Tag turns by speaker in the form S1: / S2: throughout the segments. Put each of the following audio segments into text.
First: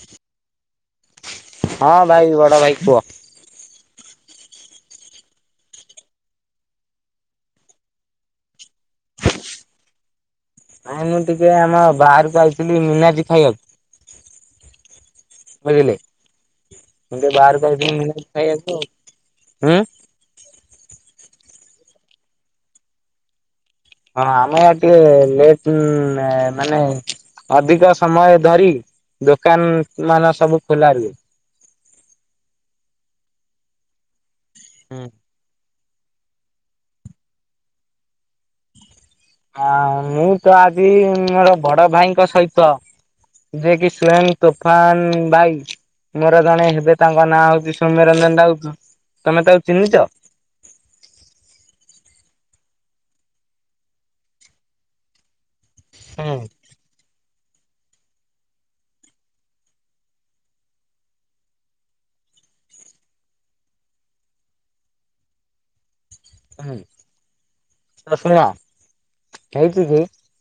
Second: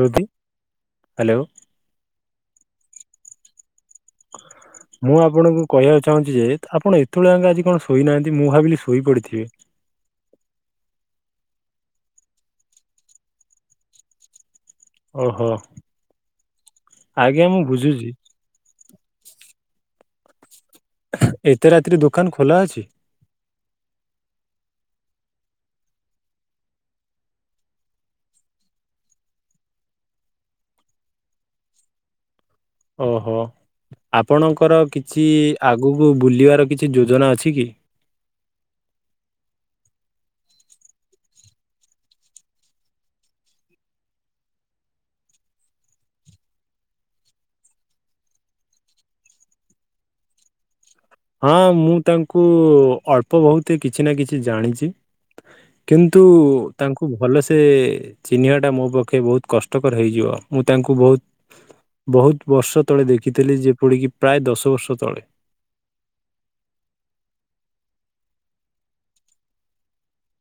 S1: ରୋଜି hello.
S2: ହଁ ଭାଇ ବଡ ଭାଇ କୁଅ। ଆ [inaudible]
S1: ମୁଁ ଆପଣଙ୍କୁ କହିବାକୁ ଚାହୁଁଛି ଯେ ଆପଣ ଏତେବେଳ ଆଙ୍କେ ଆଜି କଣ ଶୋଇନାହାନ୍ତି ମୁଁ ଭାବିଲି ଶୋଇପଡିଥିବେ।
S2: ନାଇ ମୁଁ ଟିକେ ଆମ ବାହାରକୁ ଆଇଥିଲି ମିନାଜି ଖାଇବାକୁ।
S1: ଓହୋ
S2: ବୁଝିଲେ ମୁଁ
S1: ଆଜ୍ଞା
S2: ବାହରକୁ ଆଇଥିଲି
S1: ବୁଝୁଛି
S2: ମିନା [unintelligible] ଖାଇବାକୁ ଉଁ
S1: ଏତେ ରାତିରେ ଦୋକାନ ଖୋଲା ଅଛି।
S2: ହଁ ଆମେ ଟିକେ ଲେଟ ମାନେ ଅଧିକ ସମୟ ଧରି ଦୋକାନ ମାନ ସବୁ ଖୋଲା ରୁହେ
S1: ଓହୋ ଆପଣଙ୍କର କିଛି ଆଗକୁ ବୁଲିବାର କିଛି ଯୋଜନା ଅଛି କି?
S2: ଆ ମୁଁ ତ ଆଜି ମୋର ବଡ ଭାଇଙ୍କ ସହିତ ଯିଏ କି ସ୍ଵୟଂ ତୁଫାନ ଭାଇ ମୋର ଜଣେ ହେବେ ତାଙ୍କ ନାଁ ହଉଛି ସୌମ୍ୟ ରଞ୍ଜନ ରାଉତ ତମେ ତାକୁ ଚିହ୍ନିଛ?
S1: ହଁ ମୁଁ ତାଙ୍କୁ ଅଳ୍ପ ବହୁତ କିଛି ନା କିଛି ଜାଣିଛି। କିନ୍ତୁ
S2: ହୁଁ
S1: ତାଙ୍କୁ ଭଲସେ ସେ ଚିହ୍ନିବା ଟା ମୋ ପକ୍ଷେ ବହୁତ କଷ୍ଟକର ହେଇଯିବ ମୁଁ ତାଙ୍କୁ ବହୁତ ବହୁତ ବର୍ଷ ତଳେ ଦେଖିଥିଲି ଯେପରିକି ପ୍ରାୟ ଦଶ ବର୍ଷ ତଳେ।
S2: ହ ଶୁଣିବା ହେଇଚି ଜେ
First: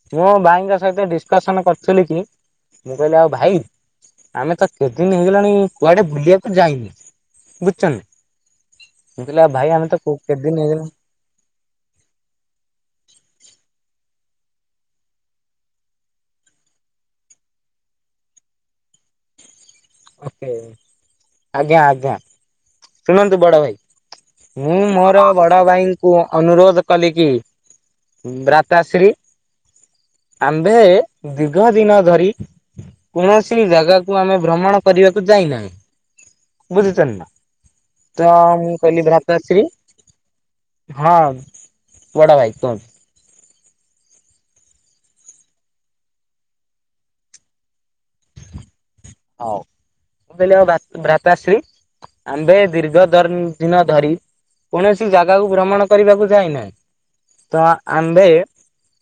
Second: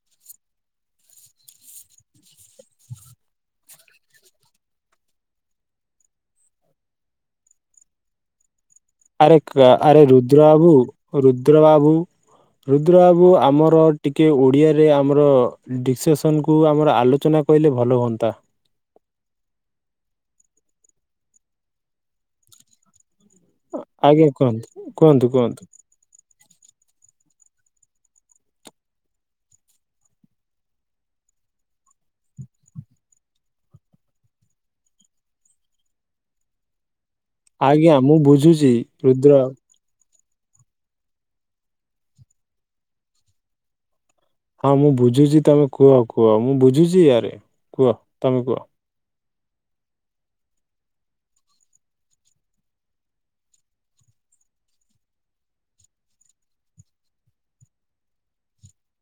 S2: କି ମୁଁ ଭାଇଙ୍କ ସହିତ ଡିସକସନ କରିଥିଲି କି? ମୁଁ କହିଲି ଆଉ ଭାଇ ଆମେ ତ କେତେଦିନି ହେଇଗଲାଣି କୁଆଡେ ବୁଲିବାକୁ ଯାଇନେ ବୁଚନା?
S1: ଆରେ କ ଆରେ ରୁଦ୍ର
S2: ହେଇଗଲାଣି
S1: ବାବୁ ରୁଦ୍ରବାବୁ ରୁଦ୍ର ବାବୁ ଆମର ଟିକେ ଓଡିଆରେ ଆମର ଡିସେସନକୁୁ ଆମର ଆଲୋଚନା କହିଲେ ଭଲ ହୁଅନ୍ତା।
S2: ଓକେ ଆଜ୍ଞା ଆଜ୍ଞା। ଶୁଣନ୍ତୁ ବଡ ଭାଇ
S1: ଆଜ୍ଞା କୁହନ୍ତୁ
S2: ମୁଁ ମୋର
S1: କୁହନ୍ତୁ
S2: ବଡ
S1: କୁହନ୍ତୁ
S2: ଭାଇ କୁ ଅନୁରୋଧ କଲି କି ବ୍ରାତାଶ୍ରୀ ଆମ୍ଭେ ଦୀର୍ଘ ଦିନ ଧରି କୌଣସି ଜାଗାକୁ ଆମେ ଭ୍ରମଣ କରିବାକୁ ଯାଇନାହିଁ ବୁଝୁଚନ୍ତି ନା?
S1: ଆଜ୍ଞା। ମୁଁ
S2: ତ
S1: ବୁଝୁଛି
S2: ମୁଁ କହିଲି
S1: ରୁଦ୍ର
S2: ଭ୍ରାତାଶ୍ରୀ ହଁ ବଡ ଭାଇ କୁହନ୍ତୁ।
S1: ହଁ ମୁଁ ବୁଝୁଛି ତମେ କୁହ କୁହ ମୁଁ ବୁଝୁଛି ଆରେ କୁହ ତମେ କୁହ।
S2: ହଉ ମୁଁ କହିଲି ଆଉ ଭା ଭ୍ରାତାଶ୍ରୀ ଆମ୍ଭେ ଦୀର୍ଘ ର୍ଦ ଦିନ ଧରି କୌଣସି ଜାଗାକୁ ଭ୍ରମଣ କରିବାକୁ ଯାଇନାହେଁ ତ ଆମ୍ଭେ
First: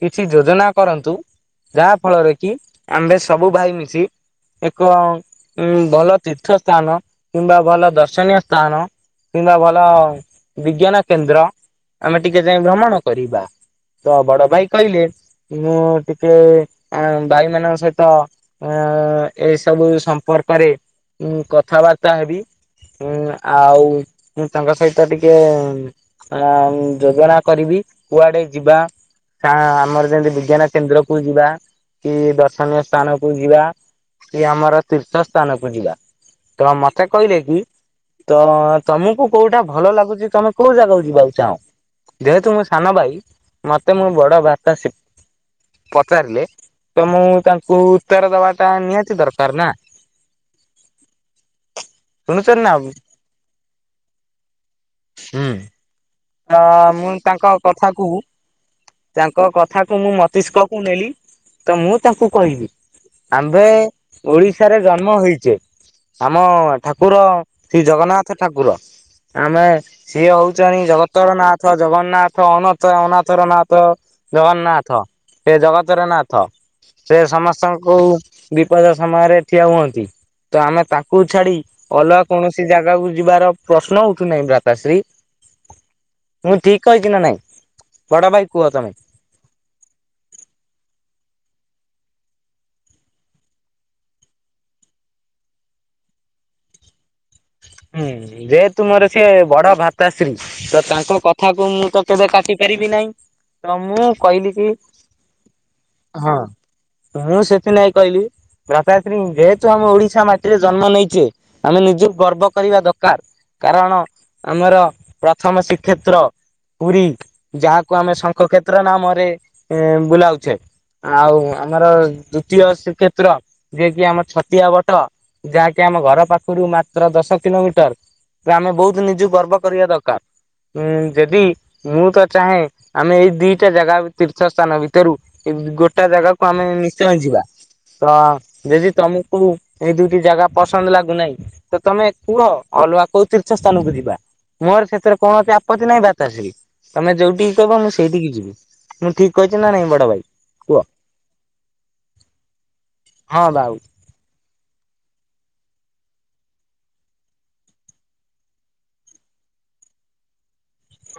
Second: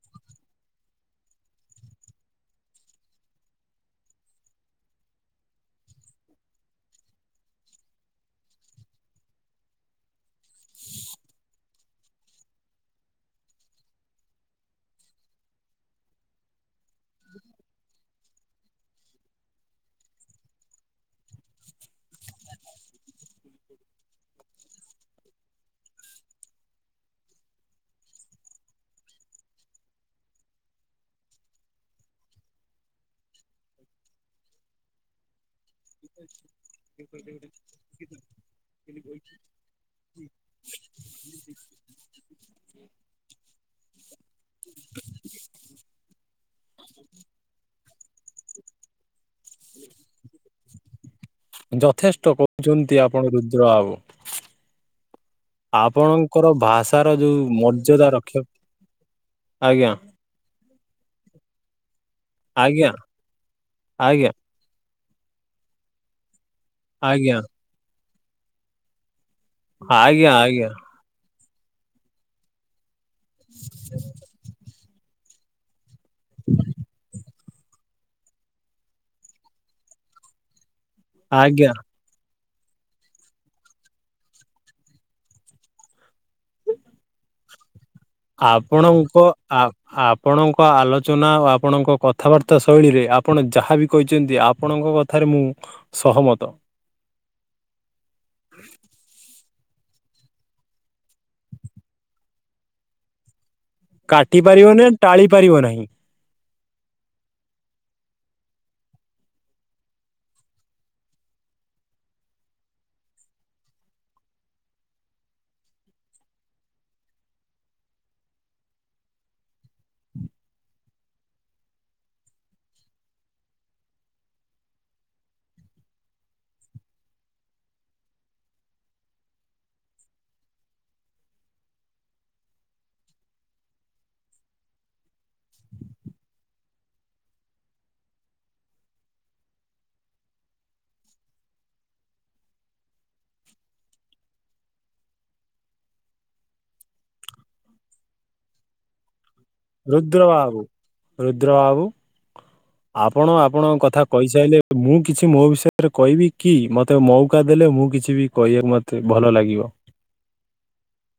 S2: କିଛି ଯୋଜନା କରନ୍ତୁ ଯାହା ଫଳରେ କି ଆମ୍ଭେ ସବୁ ଭାଇ ମିଶି କ ଉଁ ଭଲ ତୀର୍ଥ ସ୍ଥାନ କିମ୍ବା ଭଲ ଦର୍ଶନୀୟ ସ୍ଥାନ କିମ୍ବା ଭଲ ବିଜ୍ଞାନ କେନ୍ଦ୍ର ଆମେ ଟିକେ ଯାଇ ଭ୍ରମଣ କରିବା। ତ ବଡ ଭାଇ କହିଲେ ମୁଁ ଟିକେ ଆଁ ଭାଇମାନଙ୍କ ସହିତ ଏଁ ଏ ସବୁ ସମ୍ପର୍କରେ ଉଁ କଥାବାର୍ତ୍ତା ହେବି ଉଁ ଆଉ ମୁଁ ତାଙ୍କ ସହିତ ଟିକେ ଅଁ ଯୋଜନା କରିବି କୁଆଡେ ଯିବା କାଁ ଆମର ଯେମିତି ବିଜ୍ଞାନ କେନ୍ଦ୍ରକୁୁ ଯିବା କି ଦର୍ଶନୀୟ ସ୍ଥାନ କୁ ଯିବା କି ଆମର ତୀର୍ଥ ସ୍ଥାନକୁ ଯିବା। ତ ମତେ କହିଲେ କି ତ ତମକୁ କୋଉଟା ଭଲ ଲାଗୁଚି ତମେ କୋଉ ଜାଗାକୁ ଯିବାକୁ ଚାହଁ ଯେହେତୁ ମୁଁ ସାନ ଭାଇ ମତେ ମୋ ବ ତ ଭ୍ରାତାଶ୍ରୀ ପଚାରିଲେ ତ ମୁଁ ତାଙ୍କୁ ଉତ୍ତର ଦବାଟା ନିହାତି ତି ଦରକାର ନା।
S1: ଯଥେଷ୍ଟ
S2: ଶୁଣୁଛନ୍ତି ନା ହୁଁ
S1: କହୁଛନ୍ତି ଆପଣ ରୁଦ୍ର ବାବୁ ଆପଣ
S2: ତ ମୁଁ ତାଙ୍କ କଥାକୁ ତାଙ୍କ
S1: ଆଜ୍ଞା
S2: କଥାକୁ ମୁଁ ମତିଷ୍କ କୁ ନେଲି ତ ମୁଁ ତାଙ୍କୁ କହିବି
S1: ଆଜ୍ଞା
S2: ଆମ୍ଭେ
S1: ଆଜ୍ଞା
S2: ଓଡି ଶରେ ଜନ୍ମ ହୋଇଚେ ଆମ ଠାକୁର
S1: ଆଜ୍ଞା
S2: ଶ୍ରୀ ଜଗନ୍ନାଥ ଠାକୁର ଆମେ
S1: ଆଜ୍ଞା
S2: ସିଏ
S1: ଆଜ୍ଞା ଆଜ୍ଞା
S2: ହଉଚନ୍ତି ଜଗତରନାଥ ଜଗନ୍ନାଥ ଅନଚ ଅନ ଥ ର ନାଥ ଜଗନ୍ନାଥ ସେ ଜଗତର ନାଥ ସେ ସମସ୍ତ ସ୍ତଙ୍କୁ ବିପଦ ସମୟରେ ଠିଆ ହୁଅନ୍ତି ତ ଆମେ ତାଙ୍କୁ ଛାଡି
S1: ଆଜ୍ଞା
S2: ଅଲଗା କୌଣସି ଜାଗାକୁ ଯିବାର ପ୍ରଶ୍ନ ଉଠୁନାହିଁ ଭ୍ରାତାଶ୍ରୀ। ମୁଁ ଠିକ କହିଚି ନା ନାଇଁ? ବଡ ଭାଇ କୁହ ତମେ?
S1: ଆପଣଙ୍କ ଆ ଆପଣଙ୍କ ଆଲୋଚନା ଓ ଆପଣଙ୍କ କଥାବାର୍ତ୍ତା ଶୈଳୀରେ ଆପଣ ଯାହାବି କହିଛନ୍ତି ଆପଣଙ୍କ କଥାରେ ମୁଁ ସହମତ।
S2: ହୁଁ ଯେହେତୁ ମୋର ସେ ବଡ ଭ୍ରାତାଶ୍ରୀ ତ ତାଙ୍କ କଥାକୁ ମୁଁ ତ କେବେ କାଟି ପାରିବି ନାହିଁ ତ ମୁଁ
S1: କାଟି
S2: କହିଲି କି
S1: ପାରିବନି ଟାଳି ପାରିବ ନାହିଁ
S2: ହଁ ମୁଁ ସେଥି ନାଗି କହିଲି ଭ୍ରାତାଶ୍ରୀ ଯେହେତୁ ଆମ ଓଡିଶା ମାଟିରେ ଜନ୍ମ ନେଇଚେ ଆମେ ନିଜୁକୁ ଗର୍ବ କରିବା ଦକାର କାରଣ ଆମର ପ୍ରଥମ ଶ୍ରୀକ୍ଷେତ୍ର ପୁରୀ ଯାହାକୁ ଆମେ ଶଙ୍ଖ କ୍ଷେତ୍ର ନାମରେ ଏଁ ବୁଲାଉଛେ। ଆଉ ଆମର ଦ୍ଵିତୀୟ ଶ୍ରୀକ୍ଷେତ୍ର ଯିଏ କିି ଆମର ଛତିଆ ବଟ। ଯାହାକି ଆମ ଘର ପାଖରୁ ମା ଦଶ କିଲୋମିଟର ଆମେ ବହୁତ ନିଜକୁ ଗର୍ବ କରିବା ଦରକାର ଉଁ ଯଦି ମୁଁ ତ ଚାହେଁ ଆମେ ଏଇ ଦିଟା ଜାଗା ତୀର୍ଥ ସ୍ଥାନ ଭିତରୁ ଗୋଟା ଜାଗାକୁ ଆମେ ନିଶ୍ଚୟ ଯିବା। ତ ଯଦି ତମକୁ ଏଇ ଦୁଇଟି ଜାଗା ପସନ୍ଦ ଲାଗୁନାହିଁ ତ ତମେ କୁହ ଅଲୁଆ କୋଉ ତୀର୍ଥ ସ୍ଥାନକୁ ଯିବା। ମୋର ସେଥିରେ କୌଣସି ଆପତ୍ତି ନାହିଁ ଭ୍ରାତାଶ୍ରୀ ତମେ ଯୋଉଠିକି କହିବ ମୁଁ ସେଇଠିକି ଯିବି। ମୁଁ ଠିକ କହିଛି ନାଇଁ ବଡ ଭାଇ
S1: ରୁଦ୍ର ବାବୁ
S2: କୁହ
S1: ରୁଦ୍ର ବାବୁ ଆପଣ
S2: ହଁ ବାବୁ
S1: ଆପଣଙ୍କ କଥା କହିସାରିଲେ ମୁଁ କିଛି ମୋ ବିଷୟରେ କହିବି କି ମତେ ମଉକା ଦେଲେ ମୁଁ କିଛି ବି କହିବାକୁ ମୋତେ ଭଲ ଲାଗିବ।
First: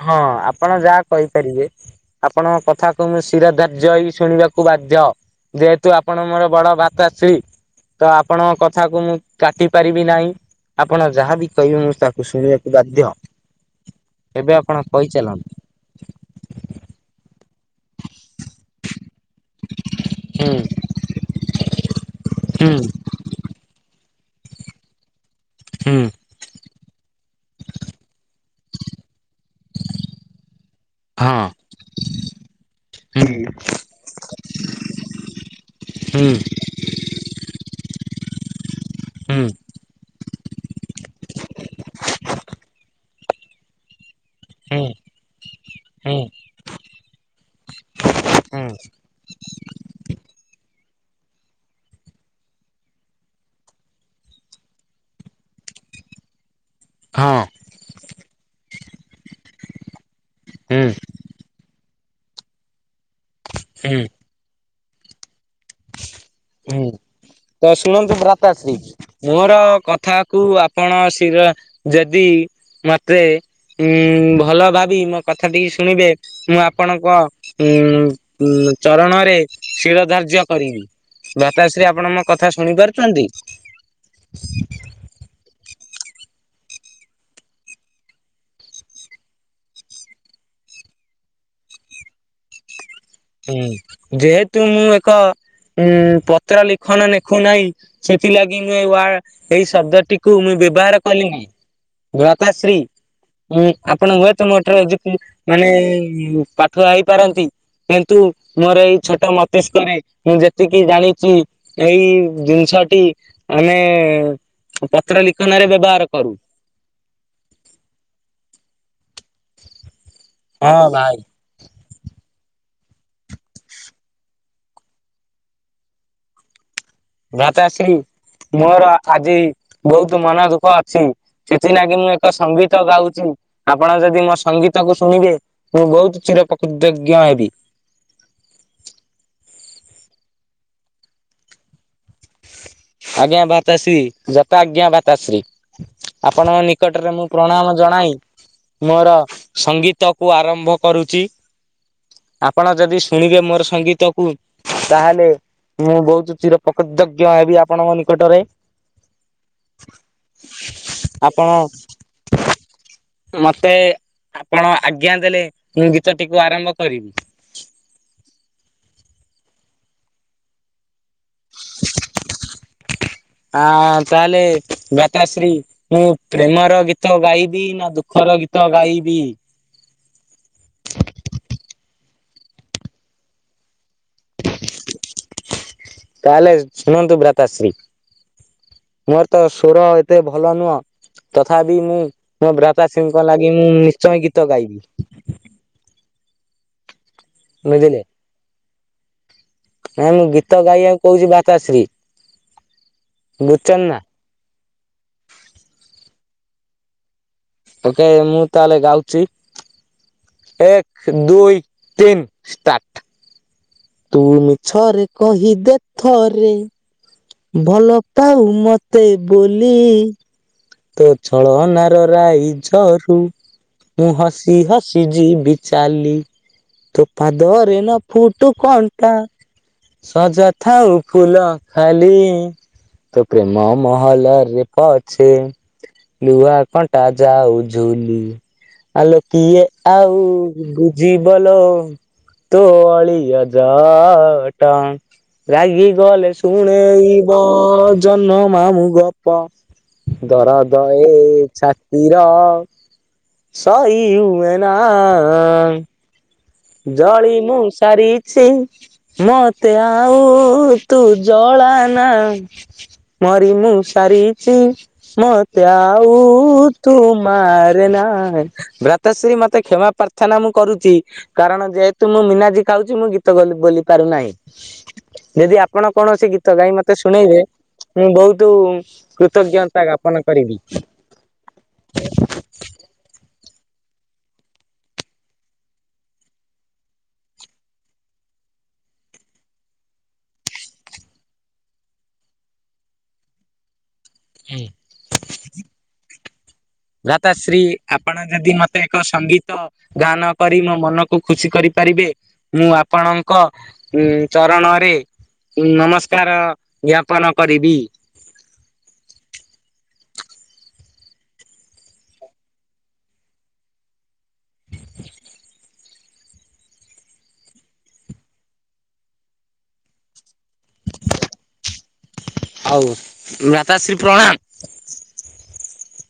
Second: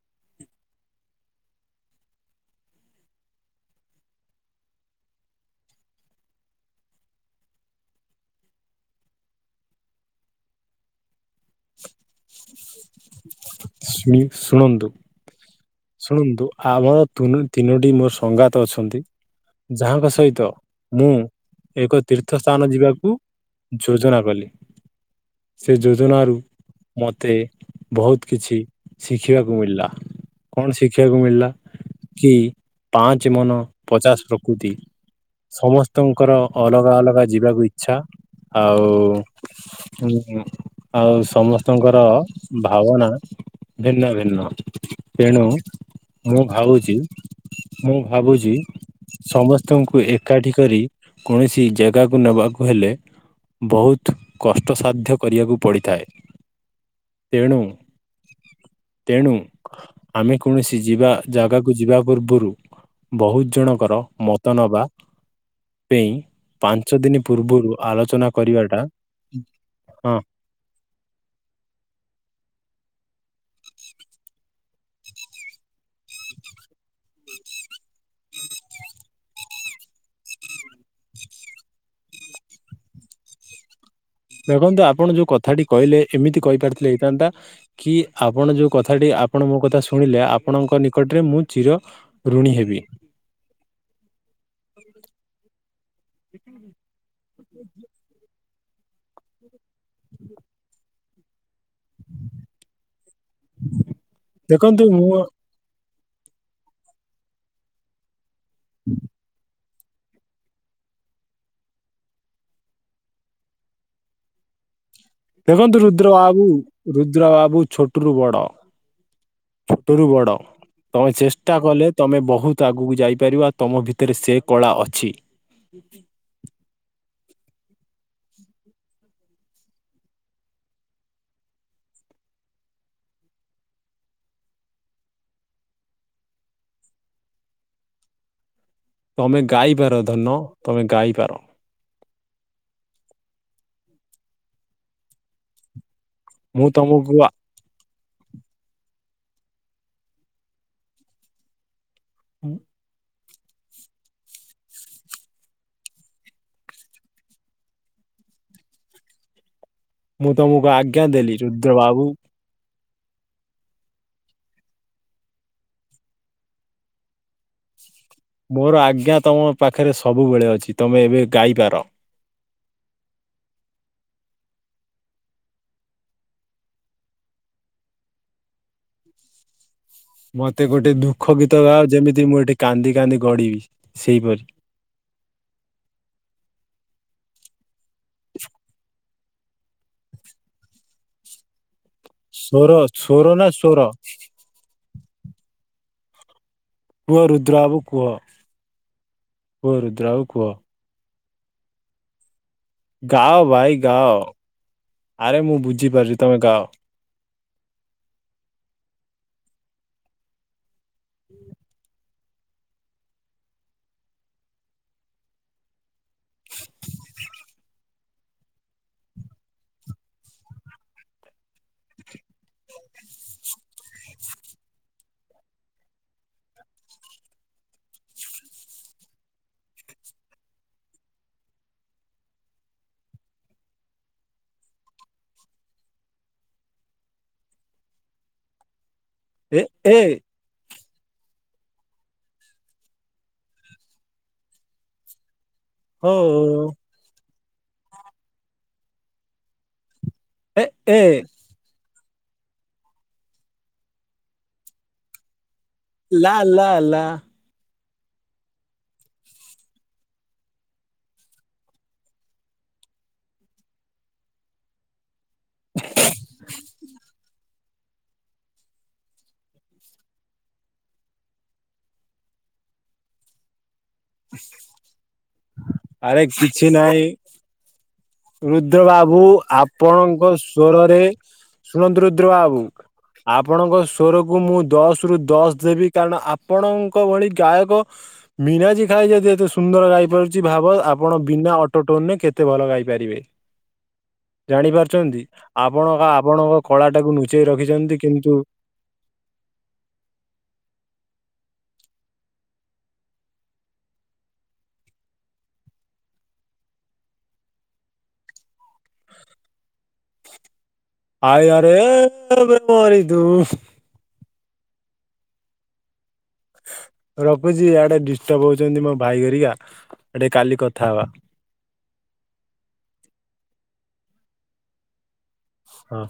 S2: ହଁ ଆପଣ ଯାହା କହିପାରିବେ ଆପଣଙ୍କ କଥାକୁ ମୁଁ ଶିର ଧାର୍ଯ୍ୟ ହେଇ ଶୁଣିବାକୁ ବାଧ୍ୟ। ଯେହେତୁ ଆପଣ ମୋର ବଡ ଭାତାଶ୍ରୀ। ତ ଆପଣଙ୍କ କଥାକୁ ମୁଁ କାଟି ପାରିବି ନାହିଁ ଆପଣ ଯାହାବି କହିବେ ମୁଁ ତା ମୁଁ ଶୁଣିବାକୁ ବାଧ୍ୟ।
S1: ଶୁଣି ଶୁଣନ୍ତୁ।
S2: ଚାଲ
S1: ଶୁଣନ୍ତୁ ଆମର ତିନି ତିନୋଟି ମୋର ସଂଘାତ ଅଛନ୍ତି। ଯାହାଙ୍କ ସହିତ
S2: ହୁଁ।
S1: ମୁଁ ଏକ ତୀର୍ଥ
S2: ହୁଁ
S1: ସ୍ଥାନ ଯିବାକୁ ଯୋଜନା କଲି। ସେ
S2: ହୁଁ
S1: ଯୋଜନାରୁ ମୋତେ ବହୁତ କିଛି ଶିଖିବାକୁ ମିଳିଲା। କଣ ଶିଖିବାକୁ
S2: ହଁ
S1: ମିଳିଲା କି ପାଞ୍ଚ
S2: ହୁଁ
S1: ମନ ପଚାଶ ପ୍ରକୃତି।
S2: ହୁଁ
S1: ସମସ୍ତଙ୍କର ଅଲଗା ଅଲଗା ଯିବାକୁ ଇଚ୍ଛା ଆଉ
S2: ହୁଁ।
S1: ହୁଁ ଆଉ ସମସ୍ତଙ୍କର ଭାବନା ଭିନ୍ନ ଭି ନ
S2: ହୁଁ
S1: ତେଣୁ
S2: ହୁଁ ହୁଁ
S1: ମୁଁ ଭାବୁଛି ମୁଁ ଭାବୁଛି ସମସ୍ତଙ୍କୁ ଏକାଠି କରି କୌଣସି ଜାଗାକୁ ନେବାକୁ ହେଲେ ବହୁତ କଷ୍ଟସାଧ୍ୟ କରିବାକୁ ପଡ଼ିଥାଏ।
S2: ହଁ
S1: ତେଣୁ ତେଣୁ ଆମେ କୌଣସି
S2: ହୁଁ
S1: ଯିବା ଜାଗାକୁ ଯିବା ପୂର୍ବରୁ ବହୁତ
S2: ହୁଁ
S1: ଜଣଙ୍କର ମତ ନବା ପେଇଁ
S2: ହୁଁ ତ ଶୁଣନ୍ତୁ ଭ୍ରାତାଶ୍ରୀ
S1: କରିବାଟା
S2: ମୋର
S1: ହଁ
S2: କଥାକୁୁ ଆ ଆପଣ ଶିର ଯଦି ମତେ ଉୁଁ ଭଲ ଭାବି ମୋ କଥା ଟିକ ଶୁଣିବେ ମୁଁ ଆପଣଙ୍କ ଉଁ ଉ ଚରଣରେ ଶିର ଧାର୍ଯ୍ୟ କରିବି ଭ୍ରାତାଶ୍ରୀ ଆପଣ ମୋ କଥା ଶୁଣି ପାରୁଛନ୍ତି?
S1: ଦେଖନ୍ତୁ ଆପଣ ଯୋଉ କ ଥାଟି କହିଲେ ଏମିତି କହିପାରିଥିଲେ ହେଇଥାନ୍ତା। କି ଆପଣ ଯେଉଁ କଥାଟି ଆପଣ ମୋ କଥା ଶୁଣିଲେ ଆପଣଙ୍କ ନିକଟରେ ମୁଁ ଚିର ଋଣୀ ହେବି।
S2: ହୁଁ ଯେହେତୁ ମୁଁ ଏକ ଉଁ ପତ୍ର ଲିଖନ ଲେଖୁନାହିଁ ସେଥିଲାଗି ମୁଁ ଏଇ ୱା ଏଇ ଶବ୍ଦ ଟିକୁ ମୁଇଁ ବ୍ୟବହାର କଲିନି। ଭାତାଶ୍ରୀ ଉ ଆପଣ ହୁଏତ ମୋଠରୁ
S1: ଦେଖନ୍ତୁ ମୁଁ
S2: ମାନେ ପାଠୁଆ ହେଇପାରନ୍ତି କିନ୍ତୁ ମୋର ଏଇ ଛୋଟ ମତ ତିଷ୍କ କରେ ମୁଁ ଯେତିକି ଜାଣିଛି ଏଇ ଜିନିଷଟି ଆମେ ପତ୍ର ଲିଖନ ରେ
S1: ଦେଖନ୍ତୁ ରୁଦ୍ର
S2: ବ୍ୟବହାର କରୁ।
S1: ବାବୁ ରୁଦ୍ର ବାବୁ ଛୋଟରୁୁ ବଡ ଛୋଟ ରୁ ବଡ
S2: ହଁ
S1: ତମେ
S2: ଭାଇ।
S1: ଚେଷ ଷ୍ଟା କଲେ ତମେ ବହୁତ ଆଗକୁ ଯାଇପାରିବ ଆଉ ତମ ଭିତରେ ସେ କଳା ଅଛି।
S2: ଭାତ୍ତାଶ୍ରୀ ମୋର ଆଜି ବହୁତ ମନ ଦୁଃଖ ଅଛି। ସେଥିଲାଗି ମୁଁ ଏକ ସଙ୍ଗୀତ ଗାଉଛି ଆପଣ ଯଦି ମୋ ସଙ୍ଗୀତ କ ଶୁଣିବେ। ମୁଁ ବହୁତ ଚିର ପ୍ରକୃତଜ୍ଞ ହେବି।
S1: ତମେ ଗାଇପାର ଧନ ତମେ ଗାଇପାର।
S2: ଆଜ୍ଞା ଭାତାଶ୍ରୀ ଯଥା ଆଜ୍ଞା ଭାତାଶ୍ରୀ। ଆପଣଙ୍କ
S1: ମୁଁ
S2: ନିକଟରେ
S1: ତମକୁ
S2: ମୁଁ
S1: ଆ
S2: ପ୍ରଣାମ ଜଣାଇ ମୋର ସଙ୍ଗୀତ କୁ ଆରମ୍ଭ କରୁଚି। ଆପଣ ଯଦି ଶୁଣିବେ ମୋର ସଙ୍ଗୀତ କୁ, ତାହେଲେ ମୁଁ ବହୁତ ଚିରପକୃତ ହେବି ଆପଣଙ୍କ ନିକଟରେ।
S1: ମୁଁ ତମକୁ ଆଜ୍ଞା ଦେଲି
S2: ଆପଣ
S1: ରୁଦ୍ର ବାବୁ।
S2: ମତେ ଆପଣ ଆଜ୍ଞା ଦେଲେ ମୁଁ ଗୀତଟିକୁ ଆରମ୍ଭ କରି
S1: ମୋର ଆଜ୍ଞା ତମ ପାଖରେ ସବୁବେଳେ ଅଛି ତମେ ଏବେ ଗାଇପାର।
S2: ଆ ତାହଲେ ଭ୍ରାତାଶ୍ରୀ ମୁଁ ପ୍ରେମର ଗୀତ ଗାଇବି ନା ଦୁଃଖର ଗୀତ ଗାଇବି?
S1: ମତେ ଗୋଟେ ଦୁଃଖ ଗୀତ ଗାଅ, ଯେମିତି ମୁଁ ଏଠି କାନ୍ଦି କାନ୍ଦି ଗଡ଼ିବି ସେଇପରି।
S2: ତାହେଲେ ଶୁଣନ୍ତୁ ଭ୍ରାତାଶ୍ରୀ।
S1: [inaudible]
S2: ମୋର ତ ସ୍ବର ଏତେ ଭଲ ନୁହଁ। ତଥାପି ମୁଁ ମୋ
S1: ସ୍ୱର
S2: ଭ୍ରାତାଶ୍ରୀ
S1: ସ୍ୱର
S2: ଙ୍କ
S1: ନା
S2: ଲାଗି ମୁଁ
S1: ସ୍ୱର
S2: ନିଶ୍ଚୟ ଗୀତ ଗାଇବି।
S1: କୁହ ରୁଦ୍ର ବାବୁ
S2: ବୁଝିଲେ।
S1: କୁହ। କୁହ ରୁଦ୍ର ବାବୁ କୁହ।
S2: କହୁଚି ଭ୍ରାତାଶ୍ରୀ।
S1: ଗାଅ ଭାଇ
S2: ବୁଝୁଛନ୍ତି ନା
S1: ଗାଅ। ଆରେ ମୁଁ ବୁଝିପାରିଲି ତମେ ଗାଅ।
S2: ଓକେ ମୁଁ ତାହେଲେ ଗାଉଚି। ଏକ, ଦୁଇ, ତିନ୍ ଷ୍ଟାର୍ଟ। ତୁ ମିଛରେ କହିଦେ ଥରେ ଭଲ ପାଉ ମତେ ବୋଲି। ତୋ ଛଳନାର ରାଇଜରୁ ମୁଁ ହସି ହସି ଯିବି ଚାଲି। ତୋ ପାଦରେ ନ ଫୁଟୁ କଣ୍ଟା। ସଜା ଥାଉ ଫୁଲ ଖାଲି। [unintelligible] ତୋ ପ୍ରେମ ମହଲ ରେ ପଛେ ଲୁହା କଣ୍ଟା ଯାଉ ଝୁଲି। ଆଲୋ
S1: ଏ
S2: କିଏ
S1: ଏ
S2: ଆଉ ବୁଝିବ ଲୋ ତୋ ଅଳି ଅଝଟ। ରାଗି
S1: ହୋ
S2: ଗଲେ ଶୁଣେଇବ ଜହ୍ନ ମାମୁଁ ଗ ପ। ଦରଦ ଏ ଛା ତିର, ସହି ହୁଏନା।
S1: ଲା ଲା ଲା
S2: ଜଳି ମୁଁ ସାରିଛି, ମତେ ଆଉ ତୁ ଜଳା ନା। ମରି ମୁଁ ସାରିଚି ମତେ ଆଉ ତୁ ମା ରେ ନା। ଭ୍ରାତାଶ୍ରୀ ମତେ କ୍ଷମା ପ୍ରାର୍ଥନା ମୁଁ କରୁଚି। କାରଣ ଯେହେତୁ ମୁଁ ମିନାଜୀ ଖାଉଚି ମୁଁ ଗୀତ ବୋଲି ବୋଲି ପାରୁନାହିଁ। ଯଦି ଆପଣ
S1: ଆରେ
S2: କୌଣସି ଗୀତ
S1: କିଛି
S2: ଗାଇ ମତେ
S1: ନାହିଁ
S2: ଶୁଣେଇବେ ମୁଁ ବହୁତ
S1: ରୁଦ୍ର ବାବୁ
S2: କୃତଜ୍ଞତା ଜ୍ଞାପନ
S1: ଆପଣଙ୍କ
S2: କରିବି।
S1: ସ୍ୱରରେ ଶୁଣନ୍ତୁ ରୁଦ୍ର ବାବୁ ଆପଣଙ୍କ ସ୍ବରକୁ ମୁଁ ଦଶ ରୁ ଦଶ ଦେବି। କାରଣ ଆପଣଙ୍କ ଭଳି ଗାୟକ ମୀରାଜୀ ଖାଇ ଯଦି ଏତେ ସୁନ୍ଦର ଗାଇପାରୁଚି ଭାବ ଆପଣ ବିନା ଅଟୋଟୋନ୍ ରେ କେତେ ଭଲ ଗାଇପାରିବେ।
S2: [inaudible]
S1: ଜାଣି ପାରୁଚନ୍ତି, ଆପଣଙ୍କ ଆପଣଙ୍କ କଳା ଟାକୁ ଲୁଚେଇ
S2: ଭ୍ରାତାଶ୍ରୀ
S1: ରଖିଛନ୍ତି,
S2: ଆପଣ
S1: କିନ୍ତୁ
S2: ଯଦି ମତେ ଏକ ସଙ୍ଗୀତ ଗାନ କରି ମୋ ମନକୁ ଖୁସି କରିପାରିବେ। ମୁଁ ଆପଣଙ୍କ ଉଁ ଚରଣରେ ନମସ୍କାର ଜ୍ଞାପନ କରିବି।
S1: ଆଇଲାରେ ଏବେ ମଣି ଧୁସ୍। ରଖୁଛି ଇଆଡେ ଡିଷ୍ଟର୍ବ ହଉଛନ୍ତି ମୋ ଭାଇ ଘରିକା ଟେ କାଲି କଥା ହବା।
S2: ହଉ ଭ୍ରାତାଶ୍ରୀ ପ୍ରଣାମ।
S1: ହଁ।